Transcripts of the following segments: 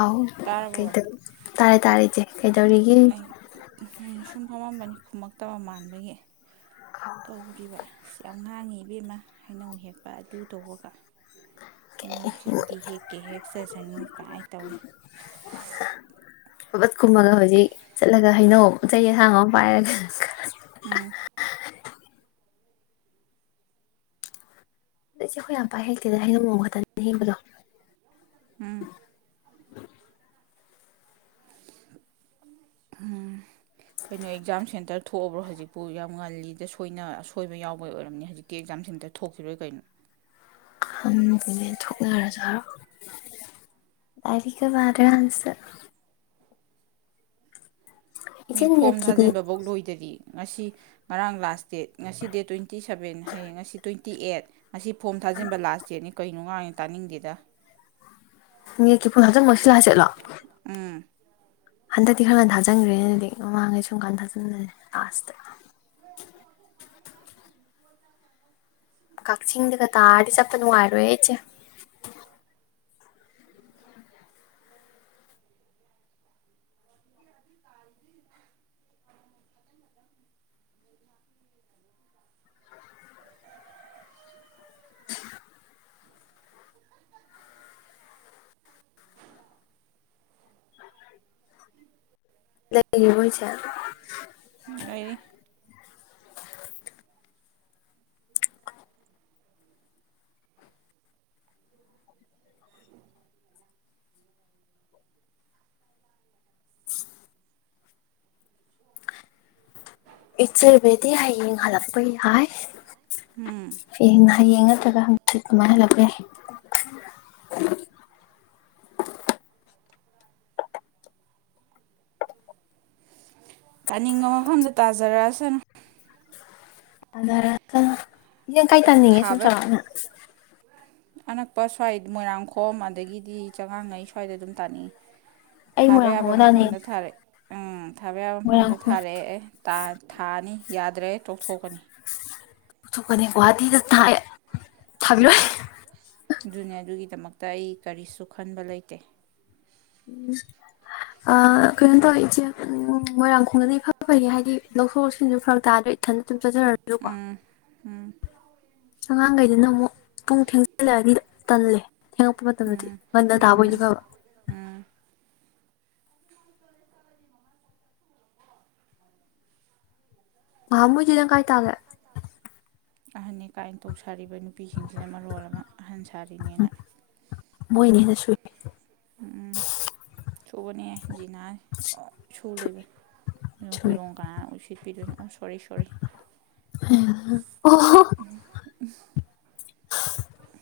ꯑꯥꯎ ꯀ ꯇꯥꯔꯕꯣ ꯇꯥꯔꯦ ꯇꯥꯔꯛ ꯏꯁꯦ ꯀꯩꯗꯧꯔꯤꯒꯦ ꯑꯩ ꯁꯨꯝ ꯐꯝꯃꯝꯕꯅꯤ ꯈꯨꯝꯃꯛꯇꯕ ꯃꯥꯟꯕꯒꯤ ꯀꯧꯔꯤꯕ ꯁꯤ ꯌꯥꯝ ꯉꯥꯡꯉꯤ ꯏꯕꯦꯝꯃ ꯍꯥꯏꯩꯅꯧ ꯍꯦꯛꯄ ꯑꯗꯨ ꯇꯧꯕꯒ ꯍꯩꯅꯧꯁꯤꯕꯨꯗꯤ ꯍꯦꯛꯀꯦ ꯍꯦꯛ ꯆꯁꯅꯨ ꯀꯥꯏ ꯇꯧꯏꯤ ꯐꯕꯠ ꯀꯨꯝꯃꯒ ꯍꯧꯖꯤꯛ ꯆꯠꯂꯒ ꯍꯩꯅꯧ ꯆꯩ ꯑꯁꯥꯡ ꯑꯃ ꯄꯥꯏꯔꯒ ꯎꯝ ꯑꯗꯁꯦ ꯑꯩꯈꯣꯏ ꯌꯥꯝ ꯄꯥꯏ ꯍꯦꯛꯇꯦꯅ ꯍꯅꯤꯡ ꯃꯣꯡꯡ ꯈꯛꯇꯅꯤ ꯍꯦꯟꯕꯗꯣ ꯎꯝ ꯎꯝ ꯀꯩꯅꯣ ꯑꯦꯛꯖꯥꯝ ꯁꯦꯟꯇꯔ ꯊꯣꯛꯑꯕ꯭ꯔꯣ ꯍꯧꯖꯤꯛꯄꯨ ꯌꯥꯝ ꯉꯜꯂꯤꯗ ꯁꯣꯏꯅ ꯑꯁꯣꯏꯕ ꯌꯥꯎꯕꯩ ꯑꯣꯏꯔꯝꯅꯤ ꯍꯧꯖꯤꯛꯤ ꯇꯤ ꯑꯦꯛꯖꯥꯝꯁꯤꯝꯇ ꯊꯣꯛꯈꯤꯔꯣꯏ ꯀꯩꯅꯣ ꯊꯨꯔꯖꯣ ꯑꯔꯤꯀꯕꯥꯔꯁꯨ ꯃꯤ ꯏꯆꯦ ꯐꯣꯝ ꯅꯦꯠꯀꯤꯗꯤ ꯊꯥꯖꯤꯟꯕꯐꯧ ꯂꯣꯏꯗꯔꯤ ꯉꯁꯤ ꯉꯔꯥꯡ ꯂꯥꯁ ꯗꯦꯠ ꯉꯁꯤ ꯗꯦꯠ ꯇ꯭ꯋꯦꯟꯇꯤ ꯁꯕꯦꯟ ꯍꯌꯦꯡ ꯉꯁꯤ ꯇ꯭ꯋꯦꯟꯇꯤ ꯑꯩꯠ ꯑꯁꯤ ꯐꯣꯝ ꯊꯥꯖꯤꯟꯕ ꯂꯥꯁ ꯗꯦꯠꯅꯤ ꯀꯅꯣꯉꯥꯡꯅꯤ ꯇꯥꯅꯤꯡꯗꯦꯗ ꯅꯦꯠꯀꯤ ꯐꫭꯝ ꯊꯥꯖꯤꯟꯕ ꯉꯁꯤ ꯂꯥꯁꯗꯦꯠꯂꯣ ꯎꯝ ꯍꯟꯗꯛꯇꯤ ꯈꯔꯒ ꯊꯥꯖꯟꯈ꯭ꯔꯦ ꯑꯗꯨꯗꯤ ꯃꯃꯥꯡꯈꯩ ꯁꯨꯝ ꯀꯥꯟꯗ ꯊꯥꯖꯟꯂꯦ ꯂꯥꯁꯇ ꯑꯩꯣꯏ ꯑꯗꯣ ꯑꯈꯣ ꯃꯥꯏ ꯍꯥ [unintelligible] ꯀꯛꯆꯤꯡꯗꯒ ꯇꯥꯔꯗꯤ ꯆꯞꯄ ꯅꯨꯡꯉꯥꯏꯔꯣꯏ ꯑꯩ ꯏꯆꯦ ꯇꯥ ꯂꯩꯏ ꯏꯆꯦ ꯂꯩꯔꯤ ꯏꯆꯦꯕꯗꯤ ꯍꯌꯦꯡ ꯍꯜꯂꯛꯄꯩ ꯍꯥꯏ ꯎꯝ ꯍꯦꯡ ꯍꯌꯦꯡ ꯅꯠꯇ꯭ꯔꯒ ꯍꯪꯆꯤꯠ ꯑꯗꯨꯃꯥꯏꯅ ꯍꯜꯂꯛꯄꯦ ꯇꯥꯅꯤꯡꯕ ꯃꯐꯝꯗ ꯇꯥꯖꯔꯛꯑꯁꯅꯨ ꯑꯗꯔ ꯌꯦꯡ ꯀꯥꯏ ꯇꯥꯅꯤꯡꯉꯦ ꯁꯨꯝ ꯊꯥꯕ ꯆꯂꯛꯅ ꯑꯅꯛꯄ ꯁ꯭ꯋꯥꯏꯗ ꯃꯣꯏꯔꯥꯡꯈꯣꯝ ꯑꯗꯒꯤꯗꯤ ꯆꯉꯥꯡꯉꯩ ꯁ꯭ꯋꯥꯏꯗ ꯑꯗꯨꯝ ꯇꯥꯅꯤꯡꯏ ꯑꯩ ꯊꯥꯕ ꯌꯥꯕ ꯃꯣꯏꯔꯥꯡꯈꯣꯝ ꯃꯐꯝꯗ ꯇꯝꯅꯤꯡꯉꯦ ꯊꯥꯔꯛ ꯎꯝ ꯊꯥꯕ ꯌꯥꯕ ꯃꯐꯝꯗ ꯃꯣꯏꯔꯥꯡꯈꯣꯝ ꯊꯥꯔꯛꯑꯦ ꯑꯦ ꯊꯥꯅꯤ ꯌꯥꯗ꯭ꯔꯦ ꯇꯣꯛꯊꯣꯛꯀꯅꯤ ꯊꯣꯛꯀꯅꯤ ꯒꯨꯍꯥꯇꯤꯗ ꯊꯥꯏ ꯊꯥꯕꯤꯔꯣꯏ ꯑꯗꯨꯅꯦ ꯑꯗꯨꯒꯤꯗꯃꯛꯇ ꯑꯩ ꯀꯔꯤꯁꯨ ꯈꯟꯕ ꯂꯩꯇꯦ ꯎꯝ ꯑ ꯀꯩꯅꯣ ꯇꯧꯋꯦ ꯏꯆꯦ ꯃꯣꯏꯔꯥꯡꯈꯣꯡꯗꯗꯤ ꯏꯐ ꯐꯩꯌꯦ ꯍꯥꯏꯗꯤ ꯂꯧꯊꯣꯛ ꯂꯧꯁꯤꯟꯁꯨ ꯐꯔꯛ ꯇꯥꯗ꯭ꯔꯦ ꯏꯊꯟ ꯑꯗꯨꯝ ꯆꯠꯆꯔꯖꯨ ꯀꯣ ꯎꯝ ꯑꯉꯥꯡ ꯒꯩꯗꯨꯅ ꯑꯃꯨꯛ ꯄꯨꯡ ꯊꯦꯡꯖꯤꯜꯂꯛꯑꯗꯤ ꯇꯜꯂꯦ ꯊꯦꯡꯉꯛꯄ ꯃꯇꯝꯗꯗꯤ ꯉꯟꯅ ꯇꯥꯕꯣꯏꯗꯤ ꯐꯕ ꯎꯝ ꯉꯍꯟꯃꯣꯏꯗꯤ ꯅꯪ ꯀꯥꯏ ꯇꯥꯒꯦ ꯑꯍꯟꯅꯦ ꯀꯥꯏꯅ ꯇꯧꯁꯔꯤꯕ ꯅꯨ ꯅꯨꯄꯤꯁꯤꯡꯁꯤꯅ ꯃꯔꯣꯜ ꯑꯃ ꯑꯍꯟ ꯁꯥꯔꯤꯅꯦꯅ ꯃꯣꯏꯅ ꯍꯦꯟꯅ ꯁꯨꯢ ꯎꯝ ꯁꯨꯕꯅꯦ ꯖꯤꯅꯥ ꯗꯨꯝ ꯁꯨꯔꯥ ꯂꯩꯕꯅꯦ ꯁꯨꯏ ꯍꯣꯏꯔꯣꯡ ꯀꯅꯥꯅ ꯎꯁꯦꯠꯄꯤꯗꯣꯏꯅꯣ ꯎꯝ ꯁꯣꯔꯤ ꯁꯣꯔꯤ ꯑꯣ [unintelligible]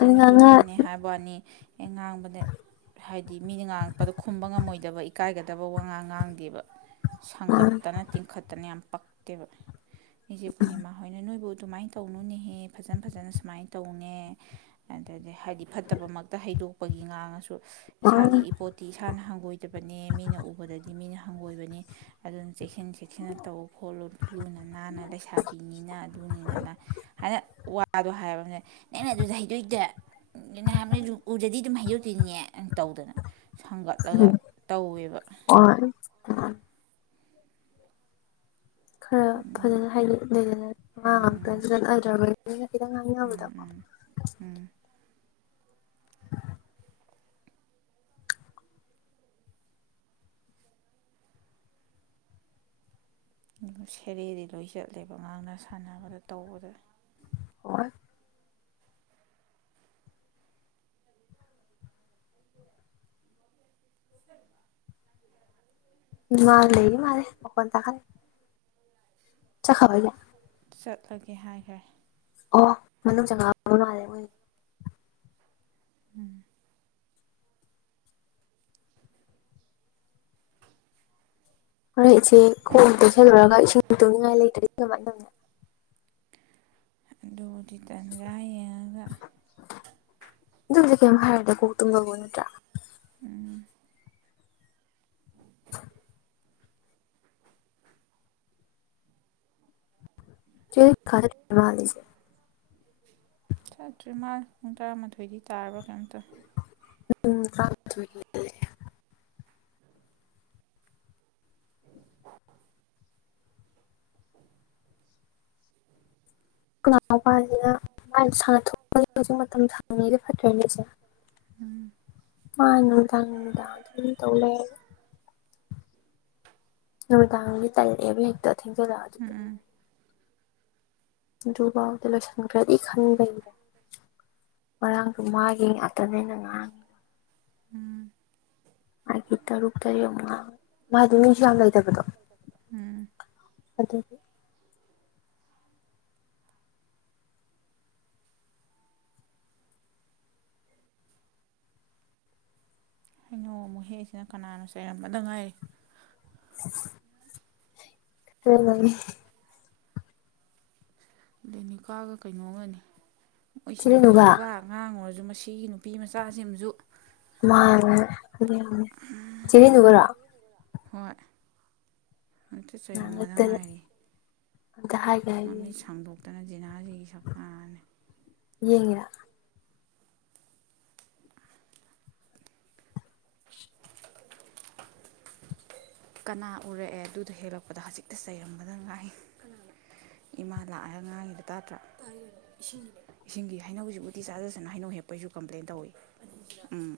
ꯑꯗꯨ ꯉꯥꯡꯉ ꯑꯍꯟꯅꯦ ꯍꯥꯏꯕꯋꯅꯤ ꯑꯦ ꯉꯥꯡꯕꯗ ꯍꯥꯏꯗꯤ ꯃꯤꯅ ꯉꯥꯡꯉꯛꯄꯗꯣ ꯈꯨꯝꯕ ꯉꯝꯃꯣꯏꯗꯕ ꯏꯀꯥꯏꯒꯗꯕ ꯋꯉꯥꯡ ꯉꯥꯡꯗꯦꯕ ꯋꯥꯟ ꯁꯥꯡꯒꯠꯇꯅ ꯇꯤꯡꯈꯠꯇꯅ ꯌꯥꯝ ꯄꯛꯇꯦꯕ ꯏꯆꯦ ꯄꯨꯔꯅꯤꯃꯥ ꯍꯣꯏꯅ ꯅꯣꯏꯕꯨ ꯑꯗꯨꯃꯥꯏ ꯇꯧꯅꯨꯅꯤꯍꯦ ꯐꯖꯟ ꯐꯖꯅ ꯁꯨꯃꯥꯏꯅ ꯇꯧꯅꯦ ꯑꯗꯗꯤ ꯍꯥꯏꯗꯤ ꯐꯠꯇꯕꯃꯛꯇ ꯍꯩꯗꯣꯛꯄꯒꯤ ꯉꯥꯡꯉꯁꯨ ꯏꯁꯥꯒꯤ ꯏꯄꯣꯠ ꯇꯤ ꯏꯁꯥꯅ ꯍꯪꯒꯣꯏꯗꯕꯅꯦ ꯃꯤꯅ ꯎꯕꯗꯗꯤ ꯃꯤꯅ ꯍꯪꯒꯣꯏꯕꯅꯦ ꯑꯗꯨꯅ ꯆꯦꯛꯁꯤꯟ ꯆꯦꯛꯁꯤꯟꯅ ꯇꯧ ꯈꯣꯠꯂꯨ ꯂꯨꯅ ꯅꯥꯟꯅ ꯂꯩꯁꯥꯕꯤꯅꯤꯅ ꯑꯗꯨꯅꯤꯅ ꯑꯗ ꯍꯥꯏꯅ ꯋꯥꯗꯣ ꯍꯥꯏꯕꯅꯦ ꯅꯪꯅ ꯑꯗꯨꯗ ꯍꯩꯗꯣꯛꯏꯗꯣ ꯅꯍꯥꯟꯉꯩ ꯎꯗꯗꯤ ꯑꯗꯨꯝ ꯍꯩꯗꯣꯛꯇꯤꯅꯦ ꯇꯧꯗꯅ ꯁꯪꯒꯠꯂꯒ ꯎꯝ ꯇꯧꯋꯦꯕ ꯑꯣꯢ ꯈꯔ ꯐꯖꯅ ꯍꯥꯏꯗꯤ ꯂꯩꯗꯅ ꯑꯉꯥꯡ ꯎꯝ ꯉꯥꯛꯇ ꯎꯝ ꯅꯠꯅꯗ꯭ꯔꯕꯅꯤꯅ ꯈꯤꯇꯪ ꯎꯝ ꯉꯥꯡꯅꯤꯡꯅꯕꯗꯀꯣ ꯎꯝ ꯎꯝ ꯎꯝ ꯁꯦꯔꯩꯗꯤ ꯂꯣꯏ ꯆꯠꯂꯦꯕ ꯉꯥꯡꯅ ꯁꯥꯟꯅꯕꯗ ꯇꯧꯕꯗ ꯑꯣꯏ ꯃꯥ ꯂꯩ ꯃꯥꯂꯦ ꯃꯈꯣꯟ ꯇꯥꯍꯜ ꯆꯠꯈ꯭ꯔꯕ ꯍꯥꯏꯁꯦ ꯆꯠꯂꯒꯦ ꯍꯥꯏꯈ꯭ꯔꯦ ꯑꯣ ꯃꯅꯨꯡ ꯆꯪꯉꯛꯑꯕꯣ ꯅꯣꯏ [inaudible] ꯎꯝ ꯍꯣꯔꯦꯜ ꯏꯆꯦ ꯈꯣꯡ ꯇꯩꯁꯜꯂꯨꯔꯒ ꯏꯁꯤꯡ ꯇꯨꯝꯅꯤꯡꯉꯥꯏ ꯂꯩꯇ꯭ꯔꯗꯤ ꯀꯝꯃꯥꯏ ꯇꯧꯅꯤ ꯑꯗꯨꯕꯨꯗꯤ ꯇꯟꯖꯥ ꯌꯦꯡꯉꯒ ꯑꯗꯨꯕꯨꯗꯤ ꯀꯩꯝ ꯍꯥꯏꯔꯣꯏꯗ ꯀꯣꯛ ꯇꯨꯝꯕꯕꯨ ꯅꯠꯇ꯭ꯔꯥ ꯎꯝ [unintelligible] [inaudible] ꯈꯔ ꯃꯥꯜꯂꯦꯁꯦ ꯆꯠꯇ꯭ꯔꯤ ꯃꯥꯜꯂꯦ ꯄꯨꯡ ꯇꯔꯥꯃꯥꯊꯣꯏꯗꯤ ꯇꯥꯔꯕ꯭ꯔ ꯀꯩꯅꯣꯝ ꯇꯧꯋꯦ ꯎꯝ [inaudible] ꯈꯣꯏ ꯏꯅꯥꯎꯄꯥꯁꯤꯅ ꯃꯥ ꯁꯥꯟꯅꯊꯣꯛꯄꯒꯤ ꯍꯧꯖꯤꯛ ꯃꯇꯝ ꯁꯥꯡꯉꯤꯒ ꯐꯠꯇ꯭ꯔꯦ ꯅꯦꯁꯦ ꯎꯝ ꯃꯥ ꯅꯨꯡꯗꯥꯡ ꯅꯨꯡꯗꯥꯡ ꯑꯗꯨꯝ ꯇꯧ ꯂꯩꯌꯦꯕ ꯅꯨꯃꯤꯗꯥꯥꯡꯗꯤ ꯇꯜꯂꯦꯕ ꯍꯦꯛꯇ ꯊꯦꯡꯖꯤꯜꯂꯛꯑꯗꯤ ꯎꯝ ꯎꯝ ꯑꯗꯨꯕꯥꯥꯎꯗ ꯂꯣꯏꯁꯤꯟꯈꯔꯗꯤ ꯈꯟꯕꯩꯩꯅꯦ ꯉꯔꯥꯡꯖꯨ ꯃꯥꯒꯤ ꯉꯥꯛꯇꯅꯦ ꯑꯩꯅ ꯉꯥꯡ ꯎꯝ ꯐꯩꯒꯤ ꯇꯔꯨꯛ ꯇꯔꯦꯠ ꯉꯥ ꯃꯥꯗꯤ ꯃꯤꯁꯨ ꯌꯥꯝ ꯂꯩꯇꯕꯗꯣ ꯎꯝ ꯑꯗꯨꯗꯤ ꯍꯩꯅꯣ ꯑꯃꯨꯛ ꯍꯦꯛꯏꯁꯤꯅ ꯀꯅꯥꯅꯣ ꯆꯩꯔꯝꯕꯗ ꯉꯥꯏꯔꯤ [inaudible] [unintelligible] ꯂꯦꯅꯤꯀꯥꯒ ꯀꯩꯅꯣꯒꯅꯤ ꯃꯣꯏꯁꯤꯡꯁꯤꯁꯨ ꯊꯤꯔꯦꯟꯅꯨꯒ ꯕꯥ ꯑꯉꯥꯡ ꯎꯔꯁꯨ ꯃꯁꯤꯒꯤ ꯅꯨꯄꯤ ꯃꯆꯥꯁꯤꯝ ꯃꯁꯨ ꯃꯥ [unintelligible] ꯆꯦ ꯔꯤꯅꯨꯒꯔꯣ ꯍꯣꯏ ꯑꯗꯨ ꯆꯩꯔꯝꯕꯗ ꯉꯥꯡꯉꯛꯇꯅ ꯉꯥꯏꯔꯤ ꯑꯝꯇ ꯍꯥꯏꯒꯦ ꯍꯥꯏꯒꯦ ꯃꯃꯤꯠ ꯁꯥꯡꯗꯣꯛ ꯇꯅ ꯖꯤꯅꯥ ꯌ ꯁꯛꯅꯟꯅꯤ ꯌꯦꯡꯉꯤꯔꯥ ꯀꯅꯥ ꯎꯔꯛꯑꯦ ꯑꯗꯨꯗ ꯍꯦꯛꯂꯛꯄꯗ ꯍꯧꯖꯤꯛꯇ ꯆꯩꯔꯝꯕꯗ ꯉꯥꯏ ꯏꯃꯥ ꯂꯥꯛꯑꯒ ꯉꯥꯡꯉꯤꯗ ꫭ ꯇꯥꯗꯔ ꫭ ꯏꯁꯤꯡꯒꯤ ꯍꯩꯅꯧꯁꯤꯕꯨꯗꯤ ꯆꯥꯖꯁꯅ ꫭ ꯍꯩꯅꯧ ꯍꯦꯛꯄꯩꯁꯨ ꯀꯝꯄ꯭ꯂꯦꯟ ꯇꯧꯏꯤ ꯎꯝ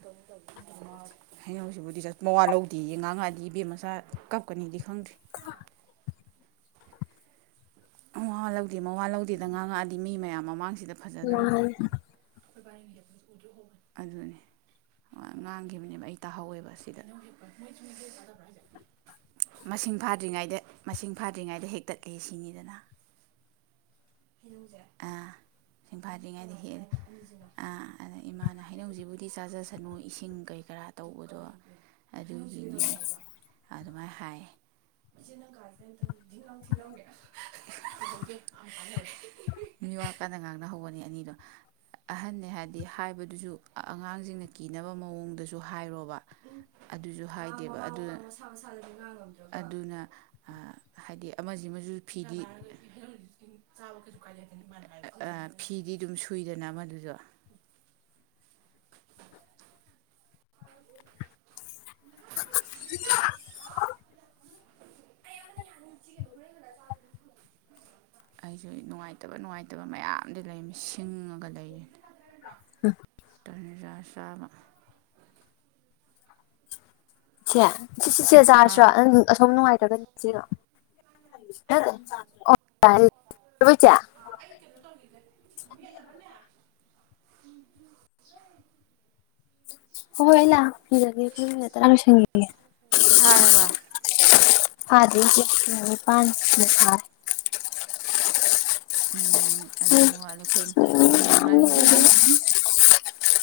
ꯍꯩꯅꯁꯤꯕꯨꯗꯤ ꯆꯠ ꯃꯋꯥ ꯂꯧꯗꯦꯌꯦ ꯉꯥꯡꯉꯛꯑꯗꯤ ꯏꯕꯦꯝꯃ ꯀꯞꯀꯅꯤꯗꯤ ꯈꯪ [unintelligible] ꯑꯋꯥ ꯂꯧꯗꯦ ꯃꯋꯥ ꯂꯧꯗꯦꯗ ꯉꯥꯡꯉꯛꯑꯗꯤ ꯃꯤ ꯃꯌꯥꯝ ꯃꯃꯥꯡꯁꯤꯗ ꯐꯖꯗꯣꯔꯤꯕꯅꯤ ꯃꯥꯅ ꯑꯗꯨꯅꯦ ꯉꯥꯡꯈꯤꯕꯅꯦꯕ ꯑꯩ ꯇꯥꯍꯧꯋꯦꯕ ꯁꯤꯗ ꯃꯁꯤꯡ ꯐꯥꯗ꯭ꯔꯤꯉꯩꯗ ꯃꯁꯤꯡ ꯐꯥꯗ꯭ꯔꯤꯉꯩꯗ ꯍꯦꯛꯛꯇꯠꯂꯤ ꯁꯤꯅꯤꯗꯅ ꯑ ꯃꯁꯤꯡ ꯐꯥꯗꯔꯤ ꯉꯩꯗ ꯍꯦꯛꯂꯦ ꯑꯥ ꯏꯃꯥꯅ ꯍꯩꯅꯧꯁꯤꯕꯨꯗꯤ ꯆꯥꯖꯁꯅꯨ ꯏꯁꯤꯡ ꯀꯩꯀꯔꯥ ꯇꯧꯕꯗꯣ ꯑꯗꯨꯒꯤꯅꯦ ꯑꯗꯨꯃꯥꯏꯅ ꯍꯥꯏꯌꯦ ꯏꯆꯦ ꯅꯪ ꯀꯥꯁꯤꯗ ꯑꯝꯇꯪ ꯗꯤꯡ ꯂꯥꯎ ꯊꯤꯜꯂꯝꯒꯦ ꯃꯤꯋꯥ ꯀꯟꯅ ꯉꯥꯡꯅ ꯍꯧꯕꯅꯤ ꯑꯅꯤꯗꯣ ꯑꯍꯟꯅꯦ ꯍꯥꯏꯗꯤ ꯍꯥꯏꯕꯗꯨꯁꯨ ꯑꯉꯥꯡꯁꯤꯡꯅ ꯀꯤꯅꯕ ꯃꯑꯣꯡꯗꯁꯨ ꯍꯥꯏꯔꯣꯕ ꯑꯗꯨꯁꯨ ꯍꯥꯏꯗꯦꯕ ꯑꯗꯨ ꯑꯗꯨꯅ ꯍꯥꯏꯗꯤ ꯑꯃꯁꯤꯃꯁꯨ ꯐꯤꯗꯤ ꯑ ꯐꯤꯗꯤ ꯑꯗꯨꯝ ꯁꯨꯏꯗꯅ ꯃꯗꯨꯁꯨ ꯑꯩꯁꯨ ꯅꯨꯡꯉꯥꯏꯇꯕ ꯅꯨꯡꯉꯥꯏꯇꯕ ꯃꯌꯥꯝꯗꯤ ꯂꯩꯔꯃꯤ ꯁꯤꯡꯉꯒ ꯂꯩꯔꯤ [unintelligible] ꯇꯅꯤꯖꯥ ꯆꯥꯕ ꯁꯦ ꯁꯤ ꯁꯤꯁꯦ ꯆꯥꯔꯁꯤ꯭ꯔꯥ ꯍꯥꯎ ꯅꯪ ꯑꯁꯣꯝ ꯅꯨꯡꯉꯥꯏꯇ꯭ꯔꯒꯅꯤ [unintelligible] ꯑꯩ ꯀꯩꯅꫭ ꯇꯣꯡꯉꯗꯦ [unintelligible] ꯍꫭ ꯍꫭꯏ ꯑꯩ ꯐꯥꯔꯕ ꯂꯥꯛꯄꯤꯔꯒꯦ [unintelligible] ꯐꯗꯔꯤ [unintelligible] ꯃꯤꯅꯤꯠ ꯃꯤ ꯑꯅꯤ ꯋꯥꯠꯂꯦ ꯑꯩꯈꯣꯏ ꯑꯩꯈꯣꯏ ꯃꯌꯥꯝ ꯉꯥꯡꯅꯔꯤꯕ ꯂꯩꯔꯦ ꯃꯌꯥꯝꯁꯦ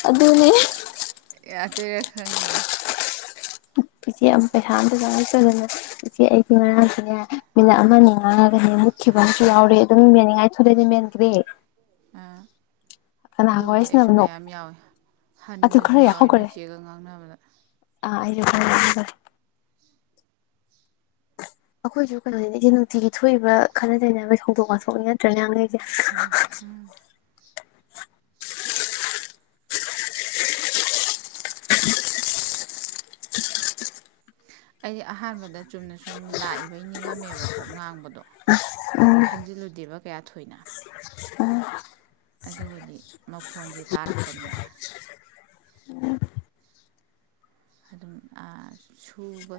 ꯑꯗꯨꯅꯦ ꯌꯥꯇꯩꯔꯥ ꯈꯪꯗꯦ ꯏꯆꯦ ꯑꯃ ꯄꯩꯁꯥ ꯑꯝꯇ ꯆꯪꯉꯛꯇꯗꯅ ꯏꯆꯦ ꯑꯩꯁꯦ ꯉꯔꯥꯡꯁꯤꯅꯦ ꯃꯤꯅꯠ ꯑꯃꯅꯤꯅꯤ ꯉꯥꯡꯉꯒꯅꯦ ꯃꯨꯠꯈꯤꯕ ꯑꯃꯁꯨ ꯌꯥꯎꯔꯦ ꯑꯗꯨꯝ ꯃꯤꯅꯤꯡꯉꯥꯏ [unintelligible] ꯑꯥ ꯑꯗꯨꯕꯨꯗꯤ ꯋꯥꯔꯤ ꯑꯩꯁꯨ ꯁꯥꯟꯅꯕꯅꯣ ꯃꯌꯥꯝ ꯌꯥꯎꯏꯤ ꯑꯗꯨ ꯍꯟꯕꯁꯨ ꯈꯔ ꯌꯥꯎꯋꯦ ꯌꯥꯎꯈ꯭ꯔꯦ ꯅꯣꯏ ꯆꯦꯒ ꯉꯥꯡꯅꯕꯗ ꯑꯥ ꯑꯩ [unintelligible] ꯑꯩꯈꯣꯏꯁꯨ ꯀꯩꯅꯣꯅꯤꯅꯦ ꯏꯆꯦ ꯅꯨꯡꯇꯤꯒꯤ ꯊꯣꯛꯏꯕ ꯈꯠꯅ ꯆꯩꯅꯕꯒꯤ ꯊꯧꯗꯣꯛ ꯋꯥꯊꯣꯛꯅꯤ ꯅꯠꯇ꯭ꯔꯥꯅꯦ ꯉꯥꯡꯅꯩꯁꯦ ꯎꯝ ꯎꯝ ꯑꯩꯗꯤ ꯑꯍꯥꯟꯕꯗ ꯆꯨꯝꯅ ꯁꯨꯝ ꯂꯥꯛꯏꯕꯩ ꯅꯤꯡꯉꯝꯃꯦꯕꯀꯣ ꯉꯥꯡꯕꯗꯣ ꯎꯝ ꯈꯟꯖꯤꯜꯂꯨꯗꯦꯕ ꯀꯌꯥ ꯊꯣꯏꯅ ꯑ ꯑꯗꯨꯒꯗꯤ ꯃꯈꯣꯟꯖꯦ ꯇꯥꯔꯛꯄꯅꯦꯕ ꯑꯗꯨꯝ ꯑ ꯁꯨꯕ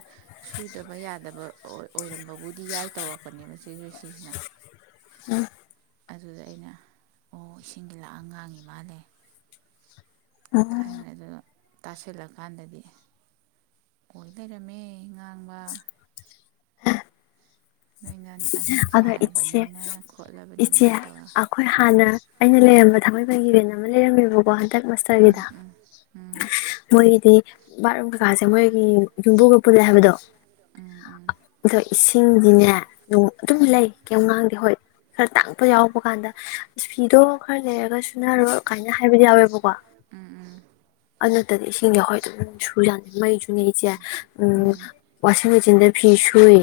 ꯁꯨꯗꯕ ꯌꯥꯗꯕ ꯑꯣꯏꯔꯝꯕꯕꯨꯗꯤ ꯌꯥꯏ ꯇꯧꯔꯛꯄꯅꯦꯕ ꯆꯦ ꯖꯣꯏꯁ꯭ꯔꯤ ꯁꯤꯅ ꯑꯗꯨꯗ ꯑꯩꯅ ꯑꯣ ꯏꯁꯤꯡꯒꯤ ꯂꯥꯛꯑꯒ ꯉꯥꯡꯉꯤ ꯃꯥꯜꯂꯦ ꯈꯪꯗꯦ ꯑꯗꯨꯒ ꯇꯁꯤꯜꯂꯀꯥꯟꯗꯗꯤ ꯑꯣꯏ ꯂꯩꯔꯝꯃꯦ ꯉꯥꯡꯕ ꯅꯣꯏꯅ ꯑꯍꯟ ꯑꯗꯣ ꯏꯆꯦ ꯁꯥꯔꯕꯅꯤꯅ ꯈꯣꯠꯂꯕꯅꯤꯅ ꯏꯆꯦ ꯇꯧꯌꯦ ꯑꯩꯈꯣꯏ ꯍꯥꯟꯅ ꯑꯩꯅ ꯂꯩꯔꯝꯕ ꯊꯥꯡꯃꯩꯕꯟꯒꯤ ꯔꯦꯟ ꯑꯃ ꯂꯩꯔꯝꯃꯦꯕꯀꯣ ꯍꯟꯗꯛ ꯃꯁꯇ꯭ꯔꯒꯤꯗ ꯎꯝ ꯎꯝ ꯎꯝ ꯃꯣꯏꯒꯤꯗꯤ ꯕꯥꯠꯔꯨꯝ ꯀꯩꯀꯥꯁꯦ ꯃꯣꯏꯒꯤ ꯌꯨꯝꯕꯨꯒ ꯄꯨꯜꯂꯦ ꯍꯥꯏꯕꯗꯣ ꯎꯝ ꯎꯝ ꯑꯗꯣ ꯏꯁꯤꯡꯗꯤꯅꯦ ꯅꯣ ꯑꯗꯨꯝ ꯂꯩ ꯀꯩꯝ ꯉꯥꯡꯗꯦ ꯍꯣꯏ ꯈꯔ ꯇꯥꯡꯉꯛꯄ ꯌꯥꯎꯕ ꯀꯥꯟꯗ ꯏꯁ ꯐꯤꯗꯣ ꯈꯔ ꯂꯩꯔꯒ ꯁꯨꯅꯔꯣ ꯀꯥꯏꯅ ꯍꯥꯏꯕꯗꯤ ꯌꯥꯎꯋꯦꯕꯀꯣ ꯑꯩꯈꯣꯏ ꯑꯗꯨ ꯅꯠꯇꯗꯤ ꯏꯁꯤꯡꯌꯥꯎ ꯑꯗꯨꯝ ꯁꯨ ꯖꯥꯅꯤ ꯃꯩꯁꯨꯅꯦ ꯏꯆꯦ ꯎꯝ ꯋꯥꯁꯤꯡ ꯃꯦꯆꯤꯟꯗ ꯐꯤ ꯁꯨꯏ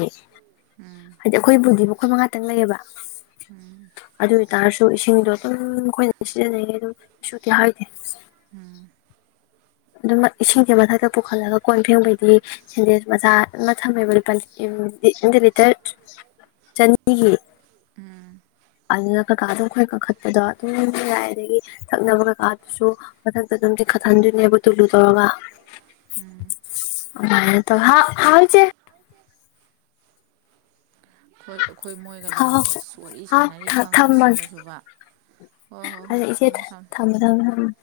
ꯍꯥꯏꯗꯤ ꯑꯈꯣꯏꯕꯨꯗꯤ ꯃꯈꯣꯏ ꯃꯉꯥꯇꯪ ꯂꯩꯌꯦꯕ ꯎꯝ ꯑꯗꯨ ꯑꯣꯏꯇꯥꯔꯁꯨ ꯏꯁꯤꯡꯗꯣ ꯑꯗꯨꯝ ꯑꯈꯣꯏꯅ ꯁꯤꯖꯤꯟꯅꯩꯅꯦ ꯑꯗꯨꯝ ꯀꯩꯁꯨꯗꯤ ꯍꯥꯏꯗꯦ ꯎꯝ ꯑꯗꯨꯝ ꯏꯁꯤꯡꯁꯦ ꯃꯊꯛꯇ ꯄꯨꯈꯠꯂꯒ ꯀꯣꯟ ꯐꯦꯡꯕꯩꯗꯤ ꯁꯦꯟꯗꯦꯛꯁ ꯃꯆꯥ ꯑꯃ ꯊꯝꯃꯦꯕ ꯂꯨ ꯄ ꯅꯠꯇꯦ ꯂꯤꯇꯔ ꯆꯅꯤꯒꯤ ꯎꯝ ꯑꯗꯨꯅ ꯀꯀꯥꯗꯣ ꯑꯈꯣꯏ ꯀꯥꯈꯠꯄꯗꯣ ꯑꯗꯨꯝ ꯌꯥꯏ ꯑꯗꯒꯤ ꯊꯛꯅꯕ ꯀꯩꯀꯥꯗꯨꯁꯨ ꯃꯊꯛꯇ ꯑꯗꯨꯝ ꯆꯤꯡꯈꯠꯍꯟꯗꯣꯏꯅꯦꯕ ꯇꯨꯂꯨ ꯇꯧꯔꯒ ꯎꯝ ꯑꯗꯨꯃꯥꯢ ꯇꯧ ꯍꯥ ꯍꯥꯎ ꯏꯆꯦ [unintelligible] ꯑꯈꯣꯏ ꯑꯈꯣꯏ ꯃꯣꯏꯒ ꯍꯥꯎ ꯂꯩꯃꯤꯟꯅꯩ ꯑꯁ ꯋꯥꯔꯤ ꯍꯥꯎ ꯁꯥꯟꯅꯔꯤ ꯈꯪꯉꯒ ꯊꯝꯃꯒꯦ ꯁꯤꯃꯁꯨꯕ ꯍꯣꯏ ꯍꯣꯏ ꯍꯣꯏ ꯑꯗ ꯏꯆꯦ ꯊꯝꯃꯣ ꯊꯝꯃꯣ [unintelligible]